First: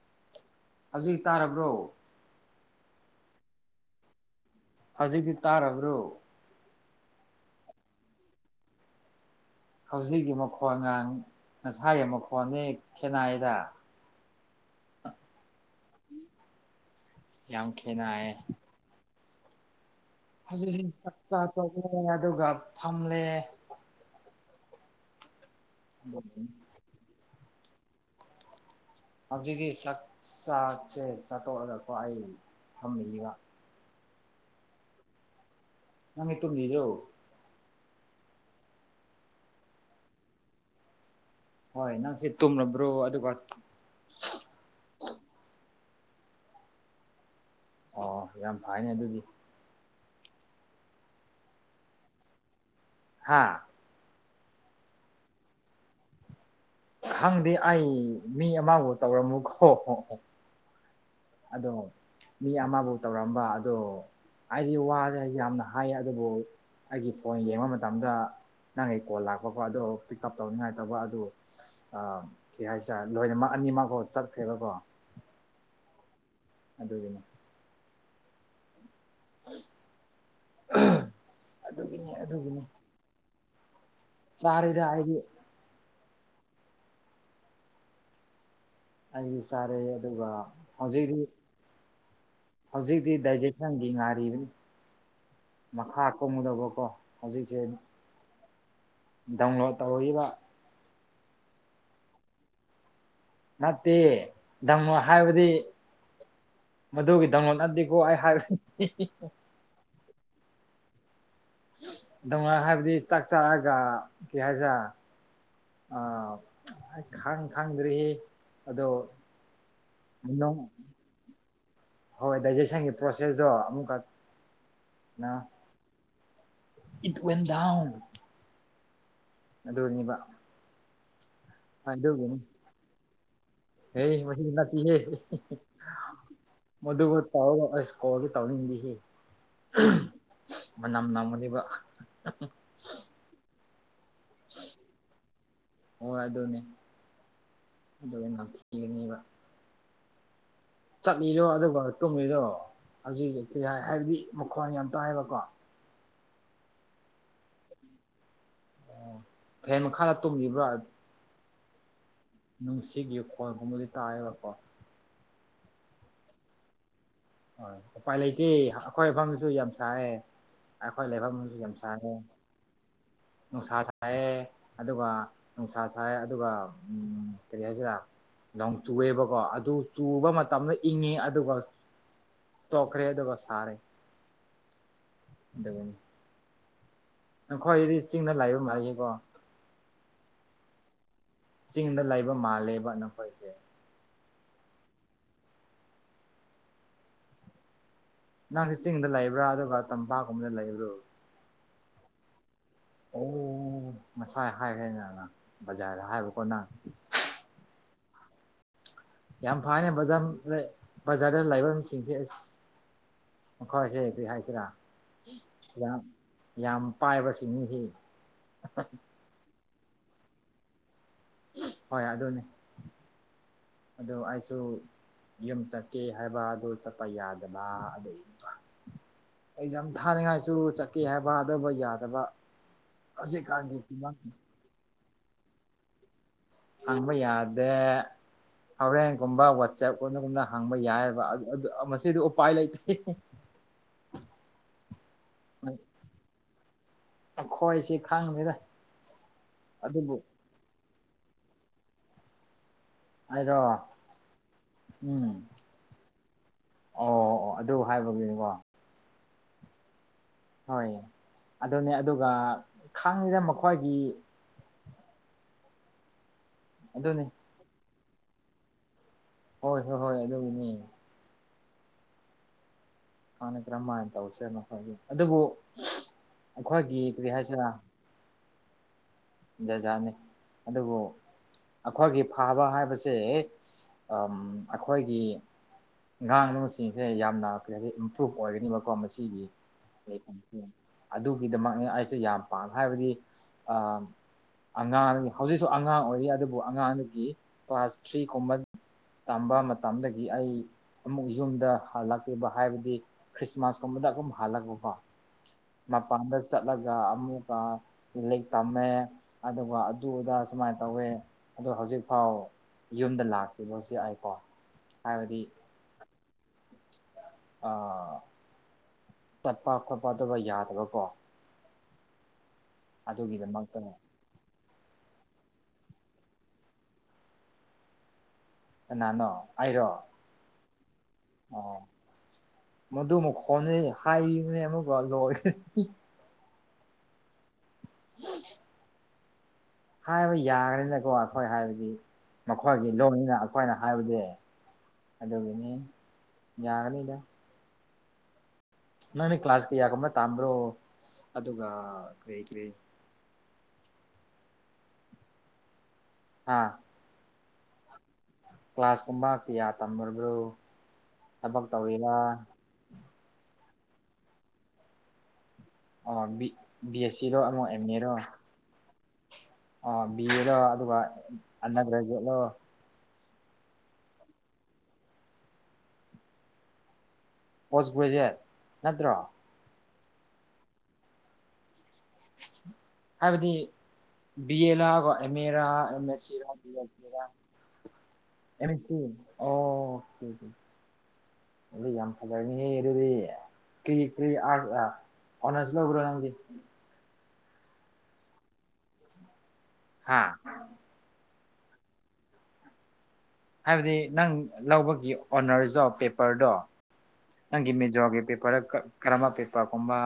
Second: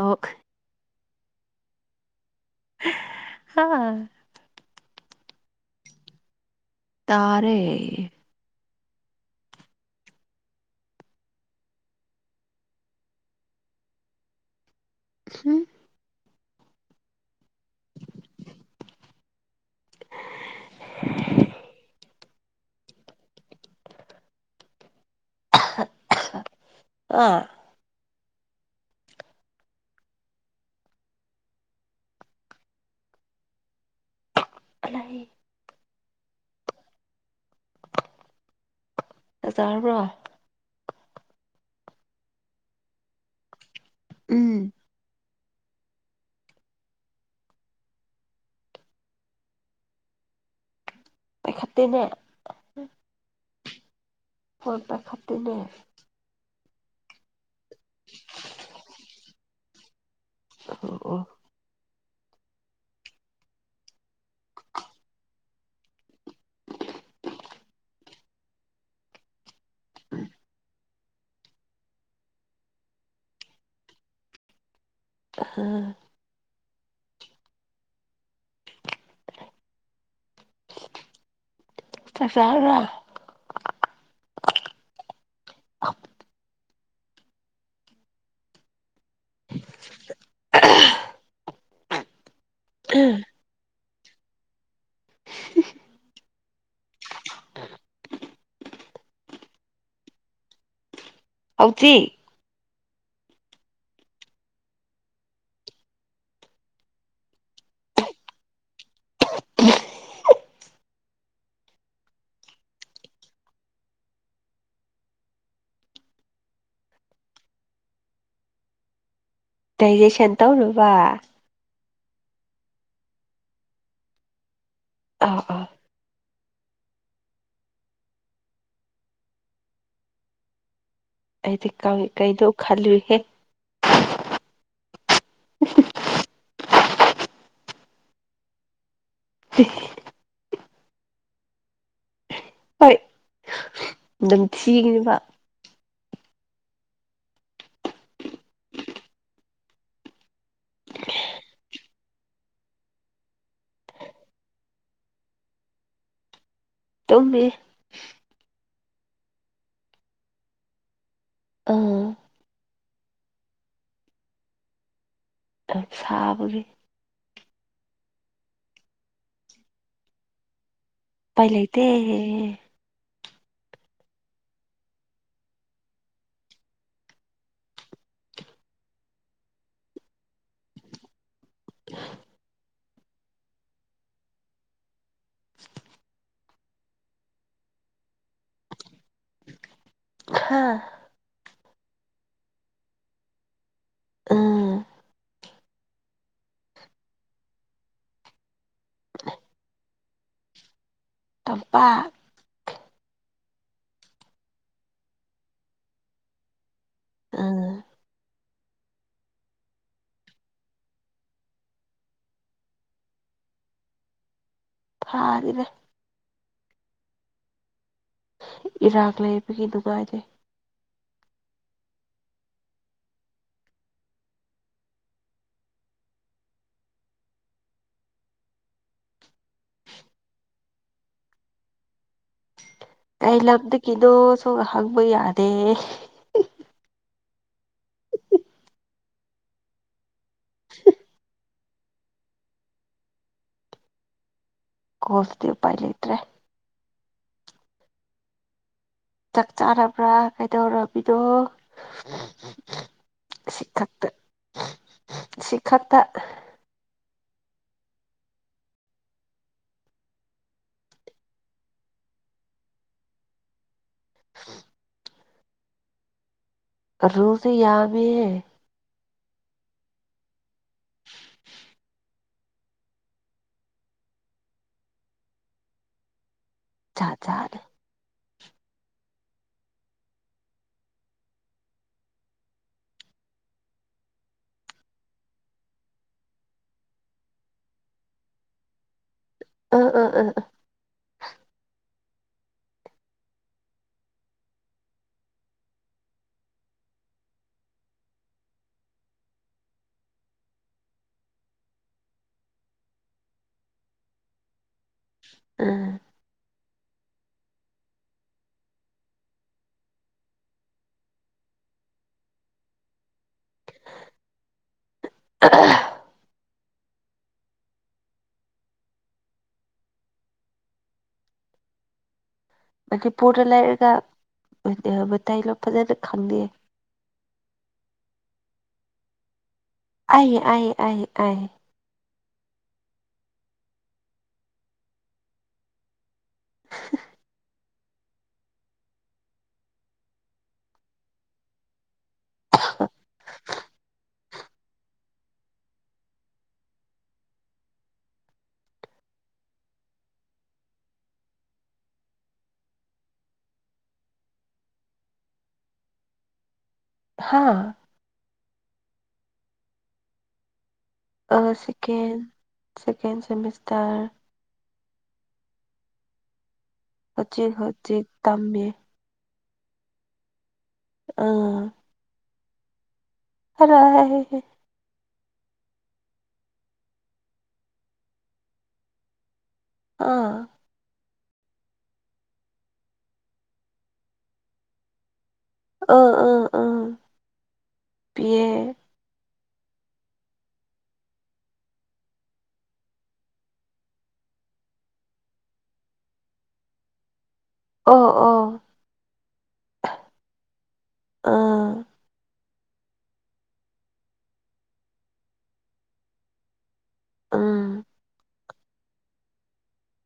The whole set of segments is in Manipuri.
ꯑꯣꯛ [unintelligible] ꯍꯧꯖꯤꯛ ꯇꯥꯔꯕ꯭ꯔꯣ [unintelligible] ꯍꯧꯖꯤꯛꯇꯤ ꯇꯥꯔꯕ꯭ꯔꯣ ꯇꯥꯔꯦ ꯍꯧꯖꯤꯛꯀꯤ ꯃꯈꯣꯟꯅ ꯉꯁꯥꯏꯒꯤ ꯃꯈꯣꯟꯅꯤ ꯈꯦꯅꯌꯦꯗ [unintelligible] ꯌꯥꯝ ꯈꯦꯟꯅꯌꯦ ꯍꯧꯖꯤꯛ ꯆꯥꯛ ꯆꯥ ꯇꯣꯛꯂꯦ ꯑꯗꯨꯒ ꯄꯝꯂꯦ [unintelligible] ꯑ ꯍꯧꯖꯤꯛꯇꯤ ꯆꯥꯛ ꯆꯥꯛꯁꯦ ꯆꯥꯠꯇꯣꯛꯑꯒꯀꯣ ꯑꯩ ꯄꯝꯃꯤꯕ [unintelligible] ꯅꯪ [unintelligible] ꯇꯨꯝꯃꯤꯔꯣ ꯆꯥꯛ ꯆꯥꯔꯕ꯭ꯔꯣ ꯍꯣꯏ ꯅꯪꯁꯦ ꯇꯨꯝꯂꯝꯕ꯭ꯔꯣ ꯑꯗꯨꯒ ꯎꯝ ꯑꯣ ꯌꯥꯝ ꯐꯩꯌꯅꯦ ꯑꯗꯨꯗꯤ ꯄꯥꯏꯈꯠꯇꯦꯅꯦ ꯍꯥꯥ ꯐꯣꯟ ꯄꯥꯏꯈꯠ ꯇꯦꯅꯦ ꯈꯪꯗꯦ ꯑꯩ ꯃꯤ ꯑꯃꯕꯨ ꯇꯧꯔꯃꯨꯛ ꯍꯣ ꯍꯣ ꯍꯣ [unintelligible] ꯑꯣ ꯑꯗꯣ ꯃꯤ ꯑꯃꯕꯨ ꯇꯧꯔꯝꯕ ꯑꯗꯣ ꯍꯩꯗꯤ ꯋꯥꯔꯦ ꯌꯥꯝꯅ ꯍꯥꯏ ꯑꯗꯨꯕꯨ ꯑꯩꯒꯤ ꯐꯣꯟ ꯌꯦꯡꯕ ꯃꯇꯝꯗ ꯅꯪꯒꯤ ꯀꯣꯜ ꯂꯥꯛꯄꯀꯣ ꯑꯗꯣ ꯄꯤꯛ ꯎꯞ ꯇꯧꯅꯤꯡꯉꯥꯏ ꯇꯧꯕ ꯑꯗꯨ [unintelligible] ꯑ ꯀꯩ ꯍꯥꯏꯁꯤꯔ ꯂꯣꯏꯅꯃꯛ ꯑꯅꯤꯃꯛ [unintelligible] ꯆꯠꯈ꯭ꯔꯦꯕꯀꯣ [unintelligible] ꯑꯗꯨꯒꯤꯅꯦ ꯑꯗꯨꯒꯤꯅꯤ ꯑꯗꯨꯒꯤꯅꯤ ꯆꯥꯔꯕ꯭ꯔꯥ ꯆꯥꯔꯦꯗꯥ ꯑꯩꯗꯤ ꯑꯩꯗꯤ ꯆꯥꯔꯦ ꯑꯗꯨꯒ ꯍꯧꯖꯤꯛꯇꯤ ꯍꯧꯖꯤꯛꯇꯤ ꯗꯥꯏꯖꯦ ꯃꯊꯪꯒꯤ ꯉꯥꯏꯔꯤꯕꯅꯤ ꯃꯈꯥ ꯀꯣꯝꯒꯗꯕꯀꯣ ꯍꯧꯖꯤꯛꯁꯦ ꯗꯥꯎꯟꯂꯣꯗ ꯇꯧꯔꯤꯕ ꯍꯧꯖꯤꯛ ꯅꯠꯇꯦ ꯗꯥꯎꯟꯂꯣꯗ ꯍꯥꯏꯕꯗꯤ ꯃꯗꯨꯒꯤ ꯗꯥꯎꯟꯂꯣꯗ ꯅꯥꯠꯇꯦꯀꯣ ꯑꯩ ꯍꯥꯏꯕꯁꯤ ꯗꯥꯎꯟꯂꯣꯗ ꯍꯥꯏꯕꯗꯤ ꯆꯥꯛ ꯆꯥꯔꯒ ꯀꯩ ꯍꯥꯏꯁꯦꯔꯥ ꯑꯥ ꯑꯩ ꯈꯪ ꯈꯪꯗ꯭ꯔꯤꯌꯦ ꯑꯗꯣ ꯗꯥꯏꯖꯦꯁꯟ ꯇꯧꯅꯕ ꯍꯣꯏ ꯗꯥꯏꯖꯦꯁꯟꯒꯤ ꯄ꯭ꯔꯣꯁꯦꯁꯇꯣ ꯑꯃꯨꯛꯀ ꯅ ꯑꯥ ꯑꯥ ꯏꯠꯇꯨꯌꯦꯟꯗꯥꯎꯟ ꯑꯗꯨꯔꯅꯤꯕ ꯑꯩꯗꯤ ꯀꯪ ꯀꯩꯗꯣ ꯈꯜꯂꯨꯏꯕ ꯍꯦ [unintelligible] ꯃꯗꯨꯕꯨ ꯇꯧꯔꯒ ꯑꯁ ꯀꯣꯜꯗꯤ ꯇꯧꯅꯤꯡꯗꯦꯍꯦ ꯃꯅꯝ ꯅꯝꯒꯅꯤꯕ ꯍꯣꯏ ꯅꯝꯊꯤꯒꯅꯤꯕ ꯍꯣꯏ ꯑꯗꯨꯅꯦ ꯑꯗꯨꯒꯤ ꯅꯝꯊꯤꯒꯅꯦꯕ ꯆꯠꯂꯤꯔꯣ ꯑꯗꯨꯒ ꯇꯨꯝꯂꯤꯔꯣ ꯍꯧꯖꯤꯛ ꯀꯔꯤ ꯍꯥꯏ ꯍꯥꯏꯕꯗꯤ ꯃꯈꯣꯟ ꯌꯥꯝ ꯇꯥꯏꯕꯀꯣ ꯇꯨꯝꯃꯤ ꯐꯦꯟ ꯃꯈꯥꯗ ꯇꯨꯝꯔꯤꯕ꯭ꯔꯥ ꯎꯝ ꯅꯨꯡꯁꯤꯠꯒꯤ ꯈꯣꯜꯒꯨꯝꯕꯗꯤ ꯇꯥꯑꯦꯕꯀꯣ ꯑꯗꯨꯝ ꯁꯥꯕꯒꯤ ꯍꯣꯏ ꯎꯄꯥꯏ ꯂꯩꯇꯦ ꯑꯩꯈꯣꯏ ꯃꯐꯝꯗꯁꯨ ꯌꯥꯝ ꯁꯥꯏꯑꯦ ꯑꯩꯈꯣꯏ ꯎꯄꯥꯏ ꯂꯩꯐꯝꯁꯨ ꯌꯥꯝ ꯂꯩꯇꯦ ꯁꯥꯏꯌꯦ ꯅꯨꯡꯁꯥ ꯁꯥꯏꯌꯦ ꯑꯗꯨꯒ ꯅꯨꯡꯁꯥ ꯁꯥꯏ ꯑꯗꯨꯒ ꯎꯝ ꯀꯔꯤ ꯍꯥꯏꯁꯤꯔꯥ ꯅꯣꯡ ꯆꯨꯑꯦꯕꯀꯣ ꯑꯗꯨ ꯆꯨꯕ ꯃꯇꯝꯗ ꯏꯪꯉꯦ ꯑꯗꯨꯒ ꯇꯣꯛꯈ꯭ꯔꯦ ꯑꯗꯨꯒ ꯁꯥꯔꯦ ꯑꯗꯨꯒꯤꯅꯤ ꯅꯪꯈꯣꯏꯗꯤ ꯆꯤꯡꯅ ꯂꯩꯕ ꯃꯥꯂꯦꯀꯣ ꯍꯥꯥ ꯆꯤꯡꯗ ꯂꯩꯕ ꯃꯥꯜꯂꯦꯕ ꯅꯈꯣꯏꯁꯦ ꯎꯝ ꯅꯪꯁꯦ ꯆꯤꯡꯗ ꯂꯩꯕ꯭ꯔꯥ ꯑꯗꯨꯒ ꯇꯝꯄꯥꯛꯀꯨꯝꯕꯗ ꯂꯩꯕ꯭ꯔꯣ ꯇꯝꯄꯥꯛ ꯑꯣ ꯉꯁꯥꯏ ꯍꯥꯏꯈ꯭ꯔꯦ ꯅꯅ ꯕꯖꯥꯔꯗ ꯍꯥꯏꯕꯀꯣ ꯅꯪ ꯎꯝ ꯌꯥꯝ ꯐꯌꯦ ꯕꯖꯝ ꯕꯖꯥꯔꯗ ꯂꯩꯕꯁꯤꯡꯁꯦ ꯑꯁ ꯃꯈꯣꯏꯁꯦ ꯀꯔꯤ ꯍꯥꯏꯁꯤꯔꯥ ꯐꯥꯔꯤꯕ ꯌꯥꯝ ꯌꯥꯝ ꯄꯥꯏꯕꯁꯤꯡꯅꯦꯍꯦ ꯏꯔꯥꯡ ꯂꯩꯕꯒꯤ ꯅꯨꯡꯉꯥꯏꯇꯦ ꯍꯣꯏ ꯑꯗꯨꯅꯦ ꯑꯗꯨ ꯑꯩꯁꯨ ꯌꯨꯝ ꯆꯠꯀꯦ ꯍꯥꯏꯕ ꯑꯗꯨ ꯆꯠꯄ ꯌꯥꯗꯕ ꯑꯗꯨꯏꯕ ꯑꯦꯛꯖꯥꯝ ꯊꯥꯔꯤꯉꯥꯏꯁꯨ ꯆꯠꯀꯦ ꯍꯥꯏꯕ ꯑꯗꯨꯕꯨ ꯌꯥꯗꯕ ꯀꯩ ꯍꯧꯖꯤꯛꯀꯥꯟꯒꯤ ꯐꯤꯕꯝ ꯂꯝꯗꯒꯤꯅꯣꯁꯨ ꯍꯪꯕ ꯌꯥꯗꯦ ꯍꯪꯕ ꯌꯥꯗꯦ ꯍꯣꯔꯦꯟꯒꯨꯝꯕ ꯋꯥꯠꯆꯦꯞꯀꯨꯝꯅꯒꯨꯝꯅ ꯍꯪꯕ ꯌꯥꯏꯑꯦꯕ ꯑꯗꯨ ꯑꯗꯨ ꯃꯁꯤꯗꯤ ꯎꯄꯥꯏ ꯂꯩꯇꯦ ꯀꯣꯁꯗꯤ ꯎꯄꯥꯏ ꯂꯩꯇ꯭ꯔꯦ ꯑꯩꯈꯣꯏꯁꯦ ꯈꯪꯗꯦꯗ ꯆꯥꯛ ꯆꯥꯔꯕ꯭ꯔꯥ ꯑꯗꯨꯕꯨ ꯀꯩꯗꯧꯔꯝꯃꯤꯅꫭ ꯍꯥꯏꯔꯣ ꯁꯤꯈꯛꯇ ꯎꯝ ꯁꯤꯈꯛꯇ ꯑꯣ ꯑꯣ ꯑꯗꯨ ꯍꯥꯏꯕꯒꯤꯅꯤꯀꯣ ꯍꯣꯏ ꯑꯗꯨꯅꯦ ꯑꯗꯨꯒ ꯈꯪꯗꯦꯗ ꯃꯈꯣꯏꯒꯤ [inaudible] ꯑꯗꯨꯅꯤ ꯀꯂꯨꯁꯦ ꯌꯥꯝꯃꯦ ꯍꯣꯏ ꯍꯣꯏ ꯍꯣꯏ ꯑꯗꯨꯒꯤꯅꯦ ꯃꯥꯅ ꯀꯔꯝꯃꯥꯏ ꯇꯧꯁꯤꯔꯅꯦ ꯈꯪꯗꯦ ꯑꯗꯨꯕꯨ ꯑꯩꯈꯣꯏꯒꯤ ꯖꯥꯠ ꯀꯔꯤ ꯖꯥꯠꯅꯦ ꯍꯥꯏꯁꯤꯔ ꯗꯖꯥꯅꯦ ꯑꯗꯨꯕꯨ ꯑꯩꯈꯣꯏꯒꯤ ꯐꯕꯥ ꯍꯥꯏꯕꯁꯦ ꯍꯦꯛ ꯑꯝ ꯑꯩꯈꯣꯏꯒꯤ ꯉꯥꯡꯕ ꯁꯤꯡꯁꯦ ꯌꯥꯝꯅ ꯀꯔꯤ ꯍꯥꯏꯁꯤꯒꯦ ꯏꯝꯄ꯭ꯔꯨꯨꯞ ꯑꯣꯏꯒꯅꯤꯕꯀꯣ ꯃꯁꯤꯒꯤ ꯑ ꯑ ꯑ [unintelligible] ꯑꯗꯨꯒꯤꯗꯃꯛꯅꯦ ꯑꯩꯁꯨ ꯌꯥꯝ ꯄꯥꯝꯃ ꯍꯥꯏꯕꯗꯤ ꯑ ꯑꯉꯥꯡꯒꯤ ꯍꯧꯖꯤꯛꯁꯨ ꯑꯉꯥꯡ ꯑꯣꯏꯔꯤ ꯑꯗꯨꯕꯨ ꯑꯉꯥꯡꯗꯒꯤ ꯀ꯭ꯂꯥꯁ ꯊ꯭ꯔꯤꯒꯨꯝꯕ ꯇꯝꯕ ꯃꯇꯝꯗꯒꯤ ꯑꯩ ꯑꯃꯨꯛ ꯌꯨꯝꯗ ꯍꯜꯂꯛꯇꯦꯕ ꯍꯥꯏꯕꯗꯤ ꯈ꯭ꯔꯤꯁꯃꯥꯁꯀꯨꯝꯕꯗ ꯑꯗꯨꯝ ꯍꯜꯂꯛꯄꯀꯣ ꯎꯝ ꯃꯄꯥꯟꯗ ꯆꯠꯂꯒ ꯑꯃꯨꯛꯀ ꯂꯥꯏꯔꯤꯛ ꯇꯝꯃꯦ ꯑꯗꯨꯒ ꯑꯗꯨꯗ ꯁꯨꯃꯥꯏ ꯇꯧꯋꯦ ꯑꯗꯨ ꯍꯧꯖꯤꯛꯐꯥꯎ ꯌꯨꯝꯗ ꯂꯥꯛꯁꯤꯟꯕꯁꯨ ꯌꯥꯎꯏꯀꫭ ꯍꯥꯏꯕꯗꯤ ꯑꯥ ꯆꯠꯄ ꯈꯣꯠꯄ ꯑꯗꯨꯕꯨ ꯌꯥꯗꯕꯀꯣ ꯃꯅꯤꯄꯨꯔꯗ ꯑꯗꯨꯒꯤꯗꯃꯛꯇ ꯂꯩꯔꯒ ꯃ ꯃꯇꯥꯏ ꯂꯣꯟ ꯐꯖꯅ ꯈꯪꯗꯦ ꯀꯅꯥꯅꯣ ꯑꯩꯔꯣ ꯑꯩ ꯑꯩꯌꯦ ꯑꯩꯌꯦ ꯑꯩ ꯑꫭ ꯃꯥꯗꯨ ꯃꯈꯣꯟꯗꯩ ꯍꯥꯏꯕꯤꯕꯅꯦ ꯑꯃꯨꯛꯀ ꯂꯣꯏ [inaudible] ꯍꯥꯏꯕ ꯌꯥꯔꯦꯅꯦꯀꯣ ꯑꯩꯈꯣꯏ ꯍꯥꯏꯕꯗꯤ ꯃꯈꯣꯏꯒꯤ ꯂꯧꯅꯤꯅ ꯑꯩꯈꯣꯏꯅ ꯍꯥꯏꯕꯗꯤ ꯑꯗꯨꯒꯤꯅꯤ ꯌꯥꯒꯅꯤꯗ ꯅꯪꯗꯤ ꯀ꯭ꯂꯥꯁ ꯀꯌꯥ ꯒꯨꯝꯕ ꯇꯟꯕ꯭ꯔꯣ ꯑꯗꯨꯒ ꯀꯔꯤ ꯀꯔꯤ ꯍꯥꯥ ꯍꯥꯥ ꯀ꯭ꯂꯥꯁꯒꯨꯝꯕ ꯀꯌꯥ ꯇꯝꯃꯥꯕ꯭ꯔꯣ ꯑꯥ ꯁꯦꯀꯦꯟ ꯁꯦꯀꯦꯟ ꯁꯦꯃꯤꯁꯇꯔ ꯑꯣ ꯕꯤ ꯕꯤ ꯑꯦꯁ ꯁꯤꯔꯣ ꯍꯧꯖꯤꯛ ꯑꯃ ꯑꯦꯝ ꯍꯧꯖꯤꯛ ꯑꯦꯔꯣ ꯇꯝꯃꯤ ꯑꯣ ꯕꯤ ꯑꯦꯔꫭ ꯑꯗꯨꯒ ꯑꯥ ꯑꯅꯥꯛꯄꯗ [unintelligible] ꯍꯜꯂꫭꯍꯦ ꯄꯣꯁ ꯒ꯭ꯔꯦꯖꯨꯋꯦꯠ ꯅꯠꯇ꯭ꯔꯣ ꯑꯥ ꯍꯥꯏꯕꯗꯤ ꯕꯤ ꯑꯦ ꯂꯥꯕ ꯑꯦꯝ ꯑꯦ ꯔꯥ ꯑꯦꯝ ꯑꯥ ꯑꯦꯁ ꯁꯤꯔꯥ ꯑꯥ ꯕꯤ ꯑꯥ ꯑꯦꯝ ꯁꯤꯔꯥ ꯑꯦꯝ ꯄꯤꯌꯦ ꯑꯦꯁ ꯁꯤ ꯑꯣ ꯑꯣꯀꯦ ꯑꯣꯀꯦ ꯑꯗꯨ ꯌꯥꯝ ꯐꯖꯕꯅꯤꯍꯦ ꯑꯗꯨꯗꯤ ꯀꯔꯤ ꯀꯔꯤ ꯑꯥꯔꯁ ꯑꯥ ꯑꯣꯅꯔꯁ ꯂꯧꯕ꯭ꯔꯣ ꯅꯪꯗꯤ ꯑꯣ ꯑꯣ ꯍꯥꯥ ꯑꯥ ꯍꯥꯏꯕꯗꯤ ꯅꯪ ꯂꯧꯕꯒꯤ ꯑꯣꯅꯔꯗꯣ ꯄꯦꯄꯔꯗꯣ ꯅꯪꯒꯤ ꯎꯝ ꯃꯤꯖꯣꯒꯤ ꯄꯦꯄꯔꯗ ꯀꯥ ꯀꯔꯝꯕ ꯄꯦꯄꯔꯒꯨꯝꯕ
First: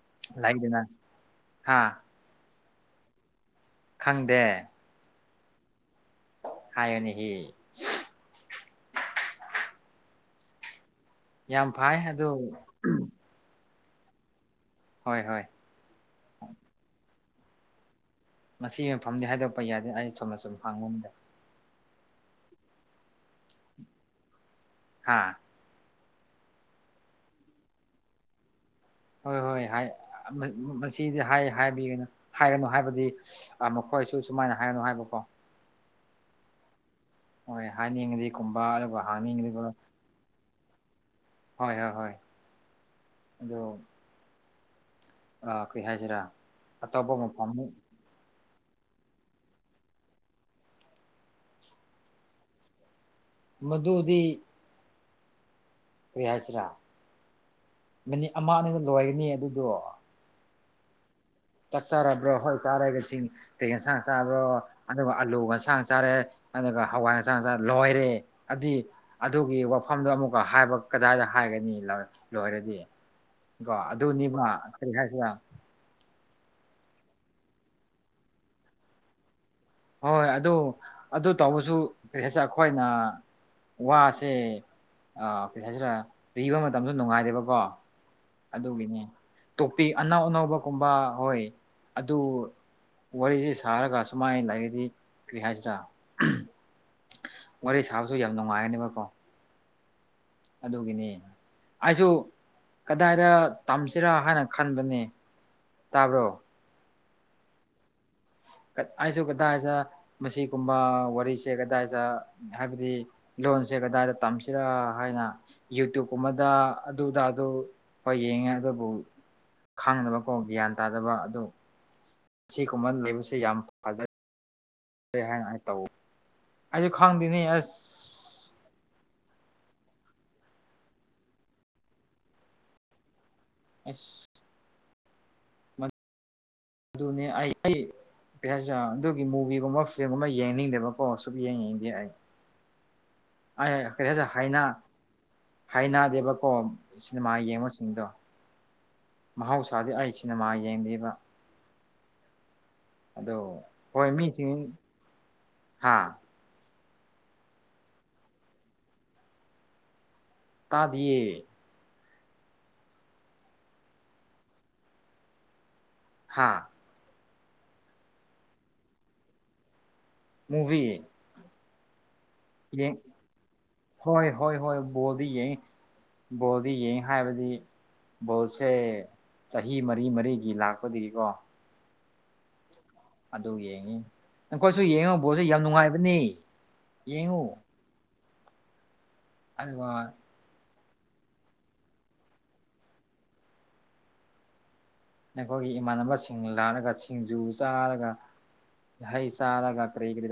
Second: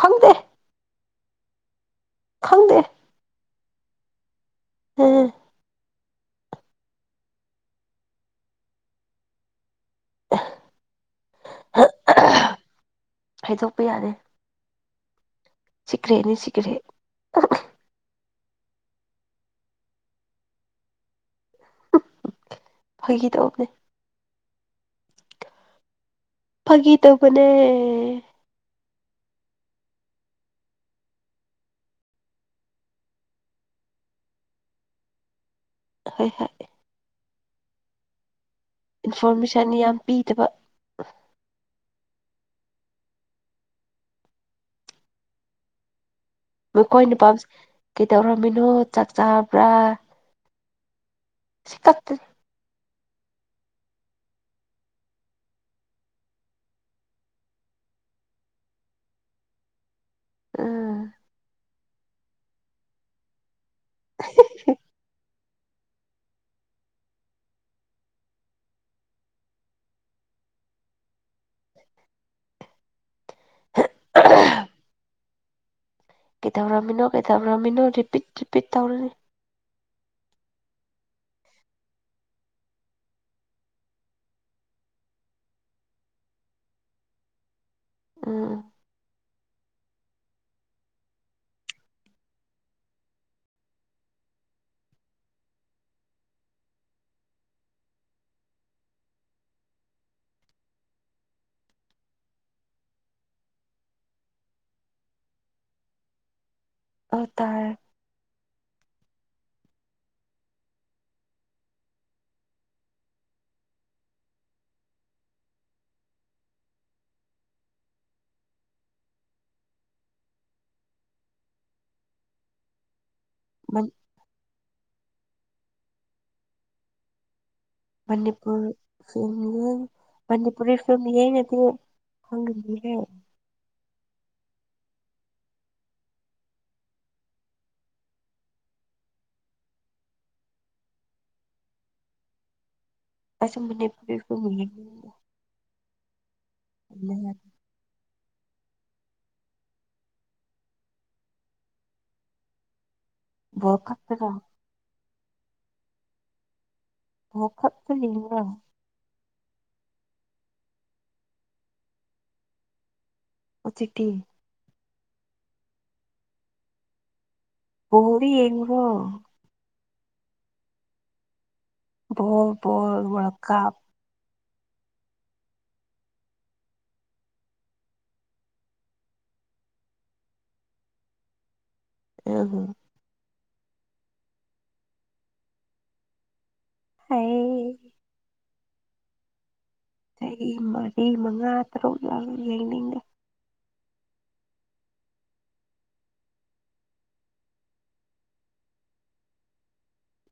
ꯈꯪꯗꯦ ꯂꯩꯗꯅ ꯍꯥꯥ ꯈꯪꯗꯦ ꯈꯪꯗꯦ ꯎꯝ ꯍꯥꯏꯌꫭꯅꯦꯍꯦ ꯌꯥꯝ ꯐꯥꯏ ꯑꯗꯨ ꯍꯥꯏꯗꯣꯛꯄ ꯌꯥꯗꯦ ꯍꯣꯏ ꯍꯣꯏ ꯁꯤꯀ꯭ꯔꯦꯠꯅꯦ ꯁꯤꯀ꯭ꯔꯦꯠ ꯃꯁꯤꯒꯤ ꯃꯐꯝꯗꯤ ꯍꯥꯏꯗꯣꯛꯛꯄ ꯌꯥꯗꯦ ꯑꯩ ꯆꯨꯝꯅꯁꯨꯝ ꯍꯥꯡꯕ [unintelligible] ꯐꯥꯒꯤ ꯇꯧꯕꯅꯦ ꯍꯥꯥ ꯐꯥꯒꯤ ꯇꯧꯕꯅꯦ ꯍꯣꯏ ꯍꯣꯏ ꯍꯥꯏ ꯑꯥ ꯃꯥ ꯃꯁꯤꯗꯤ ꯍꯥꯏ ꯍꯥꯏꯕꯤꯒꯅꯨ ꯍꯥꯏꯔꯅꯨ ꯍꯥꯏꯕꯗꯤ ꯑꯥ ꯃꯈꯣꯏꯁꯨ ꯁꯨꯃꯥꯏꯅ ꯍꯥꯏꯔꯅꯨ ꯍꯥꯏꯕꯀꯣ ꯍꯣꯏ ꯍꯣꯏ ꯍꯣꯏ ꯍꯥꯏꯅꯤꯡꯉꯗꯤ ꯀꯨꯝꯕ ꯑꯗꯨꯒ ꯍꯥꯡꯅꯤꯡꯉꯗꯤꯒꯨꯝꯕ ꯏꯟꯐꯣꯔꯃꯦꯁꯟ ꯌꯥꯝ ꯄꯤꯗꯕ ꯍꯣꯏ ꯍꯣ ꯍꯣꯏ ꯑꯗꯣ ꯑꯥ ꯀꯩ ꯍꯥꯏꯁꯤꯔꯥ ꯃꯈꯣꯏ ꯑꯇꯣꯞꯄ ꯅꯨꯄꯥꯝꯁ ꯃꯐꯝ ꯀꯩꯗꯧꯔꯝꯃꯤꯅꯣ ꯆꯥꯛ ꯆꯥꯔꯕ꯭ꯔꯥ [unintelligible] ꯃꯗꯨꯗꯤ ꯀꯔꯤ ꯍꯥꯏꯁꯤꯔꯥ ꯃꯤꯅꯤꯠ ꯑꯃ ꯑꯅꯤꯗ ꯂꯣꯏꯒꯅꯤ ꯑꯗꯨꯗꯣ ꯎꯨꯝ ꯆꯥꯛ ꯆꯔꯕ꯭ꯔꯣ ꯍꯣꯏ ꯆꯥꯔꯦ ꯀꯁꯤꯡ ꯀꯩ ꯌꯦꯟꯁꯥꯡ ꯆꯥꯕ꯭ꯔꯣ ꯑꯗꯨꯒ ꯑꯥꯂꯨ ꯌꯦꯟꯁꯥꯡ ꯆꯥꯔꯦ ꯑꯗꯨꯒ ꯍꯋꯥꯏ ꯑꯦꯟꯁꯥꯡ ꯆꯥꯔꯥ ꯂꯣꯏꯔꯦ ꯑꯗꯨꯗꯤ ꯑꯗꯨꯒꯤ ꯋꯥꯐꯝꯗꯣ ꯑꯃꯨꯛꯀ ꯍꯥꯏꯕ ꯀꯗꯥꯏꯗ ꯍꯥꯏꯒꯅꯤ ꯂꯥ ꯂꯣꯏꯔꯗꯤ ꯀꯣ ꯑꯗꯨꯅꯦꯃ ꯀꯔꯤ ꯍꯥꯏꯁꯤꯔꯥ ꯀꯩꯗꯧꯔꯝꯃꯤꯅꯣ ꯀꯩꯗꯧꯔꯝꯃꯤꯅꯣ ꯔꯤꯄꯤꯠ ꯔꯤꯄꯤꯠ ꯇꯧꯔꯅꯤ ꯍꯣꯏꯣꯏ ꯑꯗꯨ ꯑꯗꯨ ꯇꯧꯕꯁꯨ ꯀꯩ ꯍꯥꯏꯁꯦ ꯑꯩꯈꯣꯏꯅ ꯋꯥꯁꯦ ꯑꯥ ꯀꯩ ꯍꯥꯏꯁꯤꯔꯥ ꯄꯤꯕ ꯃꯇꯝꯗ ꯅꯨꯡꯉꯥꯏꯔꯦꯕꯀꯣ ꯎꯝ ꯑꯗꯨꯒꯤꯅꯦ ꯇꯣꯄꯤꯛ ꯑꯅꯧ ꯑꯅꯧꯕꯒꯨꯝꯕ ꯍꯣꯏ ꯑꯗꯨ ꯋꯥꯔꯤꯁꯤ ꯁꯥꯔꯒ ꯁꯨꯃꯥꯏꯅ ꯂꯥꯏꯔꯤꯛ [unintelligible] ꯀꯔꯤ ꯍꯥꯏꯁꯤ꯭ꯔꯥ ꯋꯥꯔꯤ ꯁꯥꯕꯁꯨ ꯌꯥꯝ ꯅꯨꯡꯉꯥꯏꯒꯅꯦꯕꯀꯣ ꯑꯗꯨꯒꯤꯅꯤ ꯑꯩꯁꯨ ꯀꯗꯥꯏꯗ ꯇꯝꯁꯤꯔꯥ ꯍꯥꯏꯅ ꯈꯟꯕꯅꯦ ꯇꯥꯕ꯭ꯔꯣ ꯑꯥꯎ ꯇꯥꯢ ꯑꯩꯁꯨ ꯀꯗꯥꯢ ꯃꯁꯤꯒꯨꯝꯕ ꯋꯥꯔꯤꯁꯦ ꯀꯗꯥꯢꯗ ꯍꯥꯢꯕꯗꯤ ꯂꯣꯟꯁꯦ ꯀꯗꯥꯢꯗ ꯇꯝꯁꯤꯔ ꯍꯥꯢꯅ ꯌꯨꯇ꯭ꯌꯨꯕꯀꯨꯝꯕꯗ ꯑꯗꯨꯗ ꯑꯗꯨ ꯍꯣꯢ ꯌꯦꯡꯉꯦ ꯑꯗꯨꯕꯨ ꯈꯥꯡꯗꯕꯀꯣ ꯒ꯭ꯌꯥꯟ ꯇꯥꯗꯕ ꯑꯗꯨ ꯑꯁꯤꯒꯨꯝꯕ [unintelligible] ꯌꯥꯝ ꯐꯒꯩ ꯀꯩ ꯍꯥꯢꯅ ꯑꯩ ꯇꯧ ꯑꯩꯁꯨ ꯈꯪꯗꯦꯅꯦ ꯑꯁ ꯃꯅꯤꯄꯨꯔ ꯐꯤ ꯃꯅꯤꯄꯨꯔꯔꯤ ꯐꯤꯂꯝ ꯌꯦꯡꯉꯦꯀꯣ [unintelligible] ꯑꯁ ꯑꯗꯨꯅꯦ ꯑꯩ ꯑꯩ ꯀꯩ ꯍꯥꯢꯖꯤꯔ ꯑꯗꯨꯒꯤ ꯃꯨꯚꯤꯒꯨꯝꯕ ꯐ꯭ꯤꯂꯝꯒꯨꯝꯕ ꯌꯦꯡꯅꯤꯡꯗꯦꯕꯀꯣ ꯁꯨꯛꯌꯦꯡ ꯌꯦꯡꯅꯤꯡꯗꯦ ꯑꯩ ꯑꯩꯁꯨ ꯑꯩ ꯀꯔꯤ ꯃꯅꯤꯄꯨꯔꯤ [unintelligible] ꯐꯤꯂꯝ ꯍꯥꯢꯅ ꯌꯦꯡꯅꯤꯡꯉꯦ ꯍꯥꯢꯅꯥꯗꯦꯕꯀꯣ ꯁꯤꯅꯦꯃꯥ ꯌꯦꯡꯕꯁꯤꯡꯗꯣ ꯃꯍꯧꯁꯥꯗꯤ ꯑꯩ ꯁꯤꯅꯤꯃꯥ ꯌꯦꯡꯗ꯭ꯔꯤꯕ ꯑꯗꯣ ꯕꯣꯜ ꯍꯣꯢ ꯈꯛꯇꯔꯣ ꯃꯤꯁꯤꯡ ꯍꯥꯥ [unintelligible] ꯇꯥꯗꯤꯌꯦ ꯎꯆꯦꯛꯇꯤ ꯍꯥꯥ ꯕꯣꯜꯗꯤ ꯌꯦꯡꯕ꯭ꯔꯣ ꯃꯨꯚꯤ ꯕꯣꯜ ꯌꯦꯡ ꯕꯣꯜ ꯋꯥꯔꯜ ꯀꯞ ꯍꯣꯢ ꯍꯣꯢ ꯍꯣꯢ ꯕꯣꯜꯗꯤ ꯌꯦꯡꯉꯤ ꯕꯣꯜꯗꯤ ꯌꯦꯡꯉꯤ ꯍꯥꯢꯕꯗꯤ ꯕꯣꯜꯁꯦ ꯆꯍꯤ ꯃꯔꯤ ꯃꯔꯤꯒꯤ ꯂꯥꯛꯄꯗꯤꯒꯤꯀꯣ ꯑꯦ ꯑꯗꯨꯅꯤ ꯑꯗꯨ ꯌꯦꯡꯉꯤ ꯅꯪꯈꯣꯢꯁꯨ ꯌꯦꯡꯉꯨ ꯕꯣꯠꯁꯨ ꯌꯥꯝ ꯅꯨꯡꯉꯥꯢꯕꯅꯦ ꯌꯦꯡꯉꯨ ꯍꯩ ꯍꯜ ꯋꯥ ꯆꯍꯤ ꯃꯔꯤ ꯃꯉꯥ ꯇꯔꯨꯛ ꯌꯥꯎ ꯌꯥꯡꯅꯤꯡꯉꯦ ꯅꯈꯣꯢꯒꯤ ꯏꯃꯥꯟꯅꯕꯁꯤꯡ ꯂꯥꯛꯂꯒ ꯁꯤꯡꯖꯨ ꯆꯥꯔꯒ ꯍꯩ ꯆꯥꯔꯒ ꯀꯔꯤ ꯀꯔꯤ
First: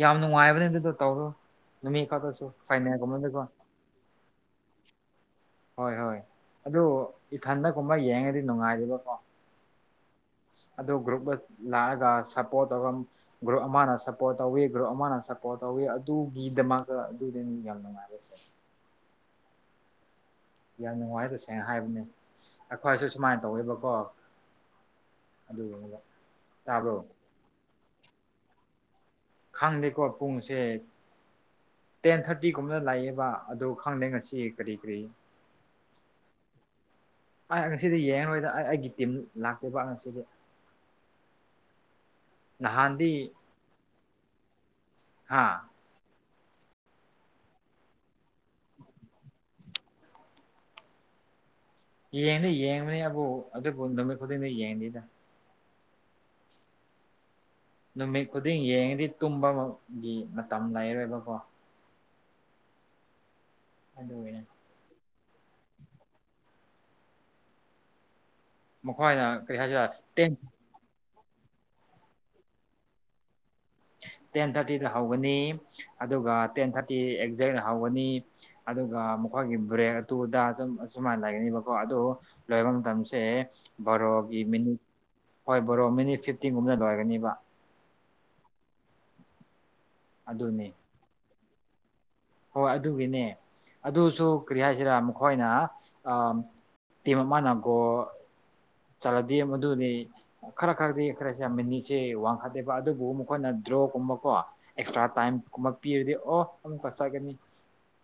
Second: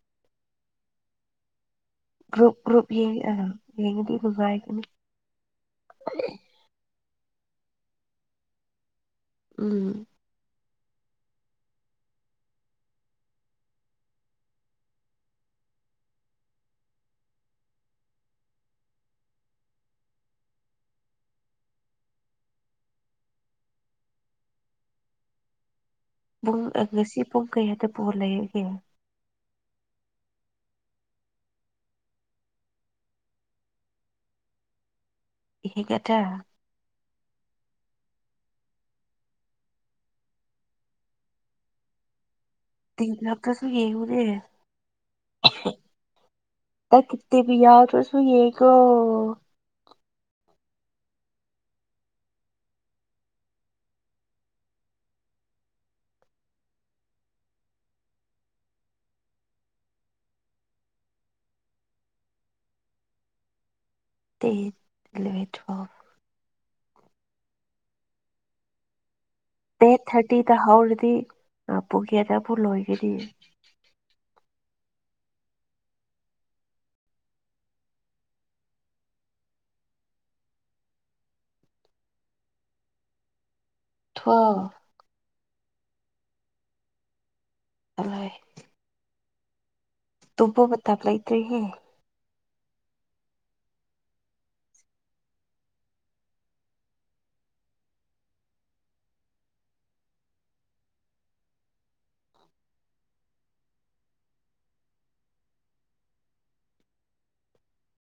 ꯌꯥꯝ ꯅꯨꯡꯉꯥꯢꯕꯅꯦ ꯑꯗꯨꯗꯣ ꯇꯧꯔꯣ ꯅꯨꯃꯤꯠ ꯀꯥꯗ꯭ꯔꯁꯨ ꯐꯥꯏꯅꯒꯨꯝꯕꯗꯀꯣ ꯌꯦꯉꯗꯤ ꯑꯗꯨ ꯉꯥꯢꯕꯅꯤ ꯍꯣꯢ ꯍꯣꯢ ꯑꯗꯨ ꯏꯊꯟꯗ ꯀꯨꯝꯕ ꯌꯦꯡꯉꯗꯤ ꯅꯨꯡꯉꯥꯢꯔꯤꯕꯀꯣ ꯎꯝ ꯑꯗꯨ ꯒ꯭ꯔꯨꯞꯗ ꯂꯥꯛꯑꯒ ꯁꯞꯄꯣꯔꯠ ꯇꯧꯔꯝ ꯒ꯭ꯔꯨꯞ ꯑꯃꯅ ꯁꯞꯄꯣꯔꯠ ꯇꯧꯋꯤ ꯒ꯭ꯔꯨꯞ ꯑꯃꯅ ꯁꯞꯄꯣꯔꯠ ꯇꯧꯋꯤ ꯑꯗꯨꯒꯤꯗꯃꯛꯇ ꯑꯗꯨꯗ ꯌꯥꯝꯅ ꯅꯨꯡꯉꯥꯢꯕꯁꯦ ꯌꯥꯝ ꯅꯨꯡꯉꯥꯢ ꯇꯁꯦꯡꯅ ꯍꯥꯢꯕꯅꯦ ꯑꯩꯈꯣꯢꯁꯨ ꯁꯨꯃꯥꯢꯅ ꯇꯧꯋꯦꯕꯀꯣ [unintelligible] ꯄꯨꯡ ꯑ ꯇꯥꯕ꯭ꯔꯣ ꯉꯁꯤ ꯄꯨꯡ ꯀꯌꯥꯗ ꯕꯣꯜ ꯂꯩꯌꯦꯒꯦ ꯈꯪꯗꯦꯀꯣ ꯄꯨꯡꯁꯦ ꯇꯦꯟ ꯊꯥꯔꯇꯤꯒꯨꯝꯕꯅ ꯂꯩꯑꯦꯕ ꯑꯗꯨ ꯈꯪꯗꯦ ꯉꯁꯤ ꯀꯔꯤ ꯀꯔꯤ [unintelligible] ꯑꯩ ꯉꯁꯤꯗꯤ ꯌꯦꯡꯉꯈꯣꯢꯗꯅ ꯑꯩ ꯑꯩꯒꯤ ꯇꯤꯝ ꯂꯥꯛꯇꯦꯕ ꯉꯁꯤꯗꯤ ꯇꯤ ꯅꯍꯥꯟꯗꯤ ꯂꯥꯛꯇꯁꯨ ꯌꯦꯉꯨꯅꯦ ꯍꯥꯥ ꯑꯩ ꯀꯨꯞꯇꯦꯕꯤ ꯌꯥꯇꯔ꯭ꯁꯨ ꯌꯦꯉꯣ ꯌꯦꯡꯅꯤ ꯌꯦꯡꯕꯅꯤ ꯑꯕꯨ ꯑꯗꯨꯕꯨ ꯅꯨꯃꯤꯠ ꯈꯨꯗꯤꯡꯗ ꯌꯦꯡꯗꯤꯗ ꯅꯨꯃꯤꯠ ꯈꯨꯗꯤꯡ ꯌꯦꯡꯉꯗꯤ ꯇꯨꯝꯕꯒꯤ ꯃꯇꯝ ꯂꯩꯔꯣꯏꯕꯀꯣ ꯑꯗꯨ ꯑꯣꯏ [unintelligible] ꯃꯈ꯭ꯋꯥꯏꯅ ꯀꯩ ꯍꯥꯏ ꯇꯦꯠ ꯊꯥꯔꯇꯤꯗ ꯍꯧꯔꯗꯤ [unintelligible] ꯄꯨꯒꯦꯗꯕꯨ ꯂꯣꯏꯒꯗꯤ ꯇꯦꯟ ꯊꯥꯔꯇꯤꯗ ꯍꯧꯒꯅꯤ ꯑꯗꯨꯒ ꯇꯦꯟ ꯊꯥꯔꯇꯤ ꯑꯦꯛꯖꯦꯛ ꯍꯧꯒꯅꯤ ꯑꯗꯨꯒ ꯃꯈꯣꯏꯒꯤ ꯕ꯭ꯔꯦꯛ ꯑꯇꯨꯑꯗꯥ ꯁꯨꯝ ꯑꯁꯨꯃꯥꯏꯟ ꯂꯩꯒꯅꯦꯕꯀꯣ ꯑꯗꯨ ꯂꯣꯏꯕ ꯃꯇꯝꯁꯦ ꯕꯔꯣꯒꯤ ꯇꯨꯋꯦꯜ ꯃꯤꯅꯤꯠ ꯍꯣꯏ ꯕꯣꯔꯣ ꯃꯤꯅꯤꯠ ꯐꯤꯐꯇꯤꯟꯒꯨꯝꯅ ꯂꯣꯏꯔꯅꯤꯕ ꯑꯂꯥꯏ ꯇꯨꯝꯐꯨ ꯑꯗꯨꯅꯤ ꯃꯇꯥꯝ ꯂꯩꯇ꯭ꯔꯤꯍꯦ ꯍꯣꯏ ꯑꯗꯨꯒꯤꯅꯦ ꯑꯗꯨꯁꯨ ꯀꯔꯤ ꯍꯥꯏꯁꯤꯔ ꯃꯈꯣꯏꯅ ꯑꯥ ꯇꯤꯝ ꯑꯃꯅ ꯒꯣꯜ ꯆꯜꯂꯗꯤ ꯃꯗꯨꯅꯤ ꯈꯔ ꯈꯔꯗꯤ ꯈꯔꯁꯦ ꯌꯥꯝꯃꯤꯅꯤꯁꯦ ꯋꯥꯡꯈꯠꯂꯦꯕ ꯑꯗꯨꯕꯨ ꯃꯈꯣꯏꯅ ꯗ꯭ꯔꯣꯒꯨꯝꯕ ꯀꯣ ꯑꯦꯛꯁꯇ꯭ꯔꯥ ꯇꯥꯏꯝ ꯀꯨꯝꯕ ꯄꯤꯔꯗꯤ ꯑꯣ ꯑꯃꯨꯛꯀ ꯆꯠꯒꯅꯤ